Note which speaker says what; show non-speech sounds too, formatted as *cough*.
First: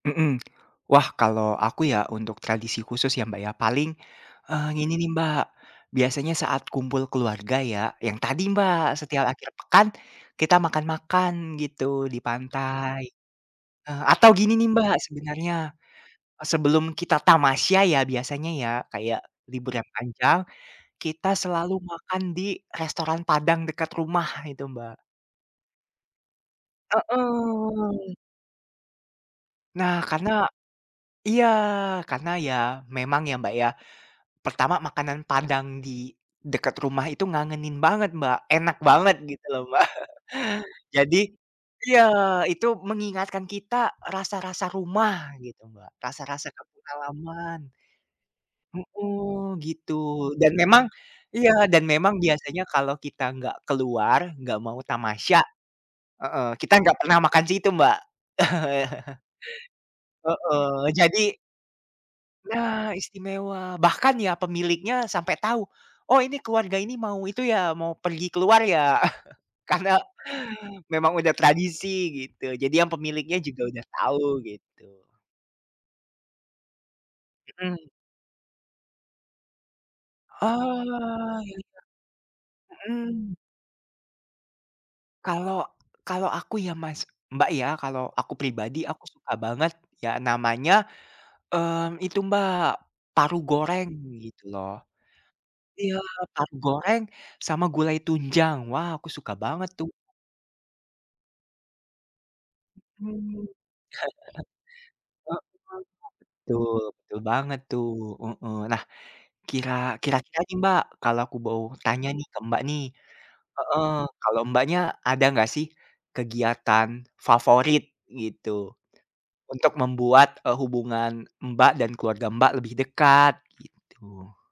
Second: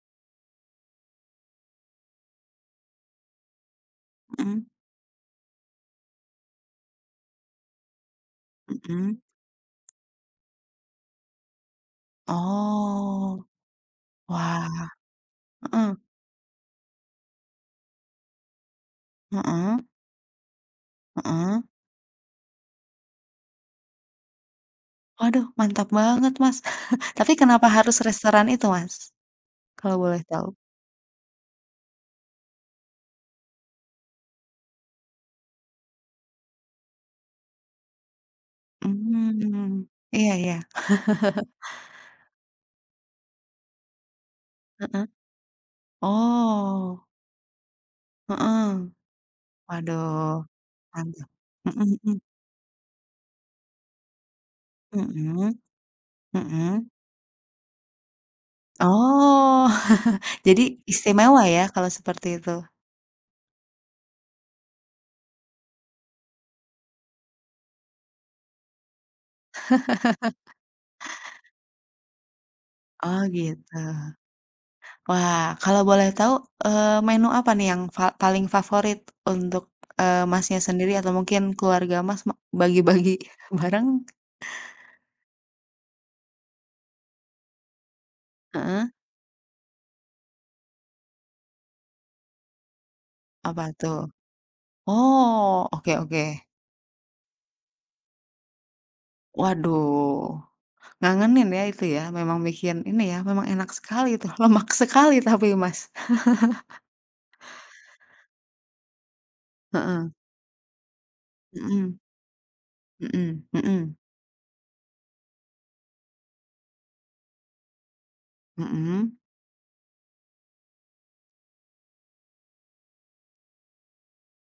Speaker 1: Mhm. Wah, kalau aku ya, untuk tradisi khusus ya Mbak ya. Paling,
Speaker 2: Hmm.
Speaker 1: eh, ini nih Mbak. Biasanya saat kumpul keluarga ya, yang tadi Mbak,
Speaker 2: Hmm.
Speaker 1: setiap akhir pekan kita makan-makan gitu di pantai.
Speaker 2: Oh.
Speaker 1: Eh, atau gini nih
Speaker 2: Wah.
Speaker 1: Mbak sebenarnya,
Speaker 2: Heeh.
Speaker 1: sebelum kita tamasya ya biasanya ya, kayak libur
Speaker 2: Hmm.
Speaker 1: yang panjang, kita
Speaker 2: Hmm.
Speaker 1: selalu makan di, restoran padang dekat rumah itu Mbak.
Speaker 2: Waduh, mantap banget Mas. *chuckles* Tapi kenapa harus
Speaker 1: Heeh.
Speaker 2: restoran itu Mas?
Speaker 1: Nah,
Speaker 2: Kalau boleh
Speaker 1: karena
Speaker 2: tahu.
Speaker 1: iya, karena ya, memang ya Mbak ya, pertama makanan Padang di dekat rumah itu ngangenin banget Mbak. Enak banget gitu loh
Speaker 2: Mmm.
Speaker 1: Mbak.
Speaker 2: Iya iya.
Speaker 1: *chuckles* Jadi
Speaker 2: *chuckles*
Speaker 1: iya itu mengingatkan kita rasa-rasa
Speaker 2: Heeh.
Speaker 1: rumah gitu Mbak, rasa-rasa kampung
Speaker 2: Oh.
Speaker 1: halaman.
Speaker 2: Heeh.
Speaker 1: Hmm, gitu.
Speaker 2: Waduh,
Speaker 1: Dan memang
Speaker 2: panjang.
Speaker 1: iya, dan
Speaker 2: Hmm
Speaker 1: memang
Speaker 2: hmm.
Speaker 1: biasanya kalau kita nggak keluar, nggak mau tamasya
Speaker 2: Mhm.
Speaker 1: heeh, kita
Speaker 2: Mhm.
Speaker 1: nggak pernah makan situ Mbak. *chuckles*
Speaker 2: Oh. *chuckles* Jadi,
Speaker 1: Heeh. Jadi
Speaker 2: istimewa ya kalau seperti itu.
Speaker 1: Ya, istimewa, bahkan ya pemiliknya sampe tahu, "Oh ini keluarga ini mau itu ya, mau pergi keluar ya?" *chuckles* karena,
Speaker 2: *laughs*
Speaker 1: memang udah tradisi, gitu. Jadi yang
Speaker 2: Oh
Speaker 1: pemiliknya juga
Speaker 2: gitu.
Speaker 1: udah tahu gitu.
Speaker 2: Wah, kalau boleh tahu, eee, menu apa nih
Speaker 1: Hmm.
Speaker 2: yang fa yang paling favorit untuk, eee, Masnya sendiri atau
Speaker 1: Oh,
Speaker 2: mungkin
Speaker 1: iya.
Speaker 2: keluarga Mas, ma bagi bagi
Speaker 1: Hmm.
Speaker 2: bareng?
Speaker 1: Kalau kalau aku ya Mas Mbak ya, kalau aku pribadi,
Speaker 2: Heeh.
Speaker 1: aku suka banget, ya namanya, eee, itu Mbak, paru
Speaker 2: Apa
Speaker 1: goreng
Speaker 2: tuh?
Speaker 1: gitu loh.
Speaker 2: Oh oke
Speaker 1: Iya,
Speaker 2: oke.
Speaker 1: paru goreng sama gulai tunjang, wah aku suka banget tuh
Speaker 2: Waduh. Ngangenin ya itu ya, memang bikin ini ya,
Speaker 1: Hmm.
Speaker 2: memang enak sekali itu, lemak sekali
Speaker 1: *chuckles*
Speaker 2: tapi
Speaker 1: Heeh.
Speaker 2: Mas. *laughs*
Speaker 1: Betul betul banget tuh heeh. Nah, kira,
Speaker 2: Heeh.
Speaker 1: kira-kira nih Mbak, kalau aku mau
Speaker 2: Hmm.
Speaker 1: tanya nih ke Mbak nih,
Speaker 2: Hmm
Speaker 1: heeh,
Speaker 2: hmm.
Speaker 1: kalau Mbaknya ada nggak sih, kegiatan favorit gitu,
Speaker 2: Hmm.
Speaker 1: untuk membuat, e hubungan Mbak dan keluarga Mbak lebih dekat, gitu.